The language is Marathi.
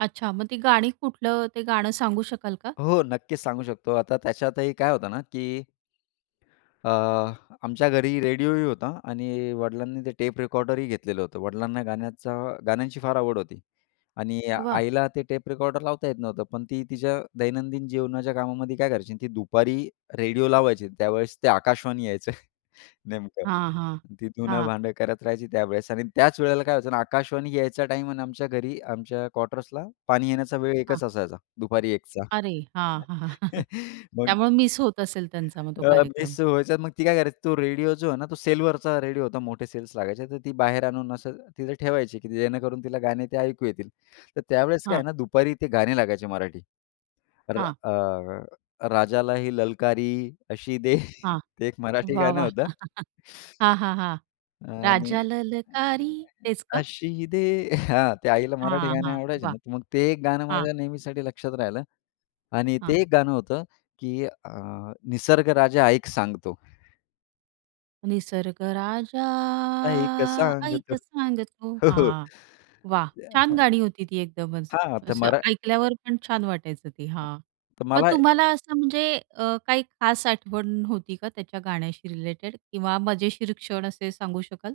अच्छा. मग ती गाणी कुठलं ते गाणं सांगू शकाल का? हो. नक्कीच सांगू शकतो. आता त्याच्यातही काय होतं ना, की अ, आमच्या घरी रेडिओही होता आणि वडिलांनी ते टेप रेकॉर्डरही घेतलेलं होतं. वडिलांना गाण्याचा गाण्यांची फार आवड होती आणि वाह! आईला ते टेप रेकॉर्डर लावता येत नव्हतं. पण ती तिच्या दैनंदिन जीवनाच्या कामामध्ये काय करायची? ती दुपारी रेडिओ लावायची आणि त्यावेळेस ते आकाशवाणी यायचं नेमकं. हां, हां, ती धुनं हां. भांडं करत राहायची त्यावेळेस आणि त्याच वेळेला काय व्हायचं ना, आकाशवाणी यायचा टाईम अन् आमच्या घरी आमच्या क्वार्टर्सला पाणी येण्याचा वेळ हां. एकच असायचा, दुपारी 1 चा. अरे! हां. मग त्यामुळे मिस होत असेल त्यांचा मग तो अ, कार्यक्रम. मिस व्हायच्या. मग ती काय करायची तो रेडिओ जो आहे ना, तो सेलवरचा रेडिओ होता मोठे सेल्स लागायचे. तर ती बाहेर आणून असं तिथे ठेवायची, की जेणेकरून तिला गाणे ते ऐकू येतील. तर त्यावेळेस काय हां. आहे ना, दुपारी ते गाणे लागायचे मराठी. तर हां. अ, राजाला ही ललकारी अशी दे, हां. ते एक मराठी वाह, गाणं वाह! होतं. हां, हां, हां. आणि "राजा ललकारी" तेच का? अशी दे. हां. त्या आईला मराठी हां, गाणे हां. आवडायचे वाह! ना. तर मग ते एक गाणं हां. माझ्या नेहमीसाठी लक्षात राहिलं आणि हां. ते एक गाणं होतं, की अ, निसर्ग राजा ऐक सांगतो. निसर्ग राजा ऐक सांगतो. आईक सांगतो. हो, हो. हां. वाह! ते छान हां, गाणी होती ती एकदमच. हां, तर असं मरा ऐकल्यावर पण छान वाटायचं ते हां, हां. तर मग मला तुम्हाला असं म्हणजे अ, काही खास आठवण होती का त्याच्या गाण्याशी रिलेटेड? किंवा मजेशीर क्षण असे सांगू शकाल?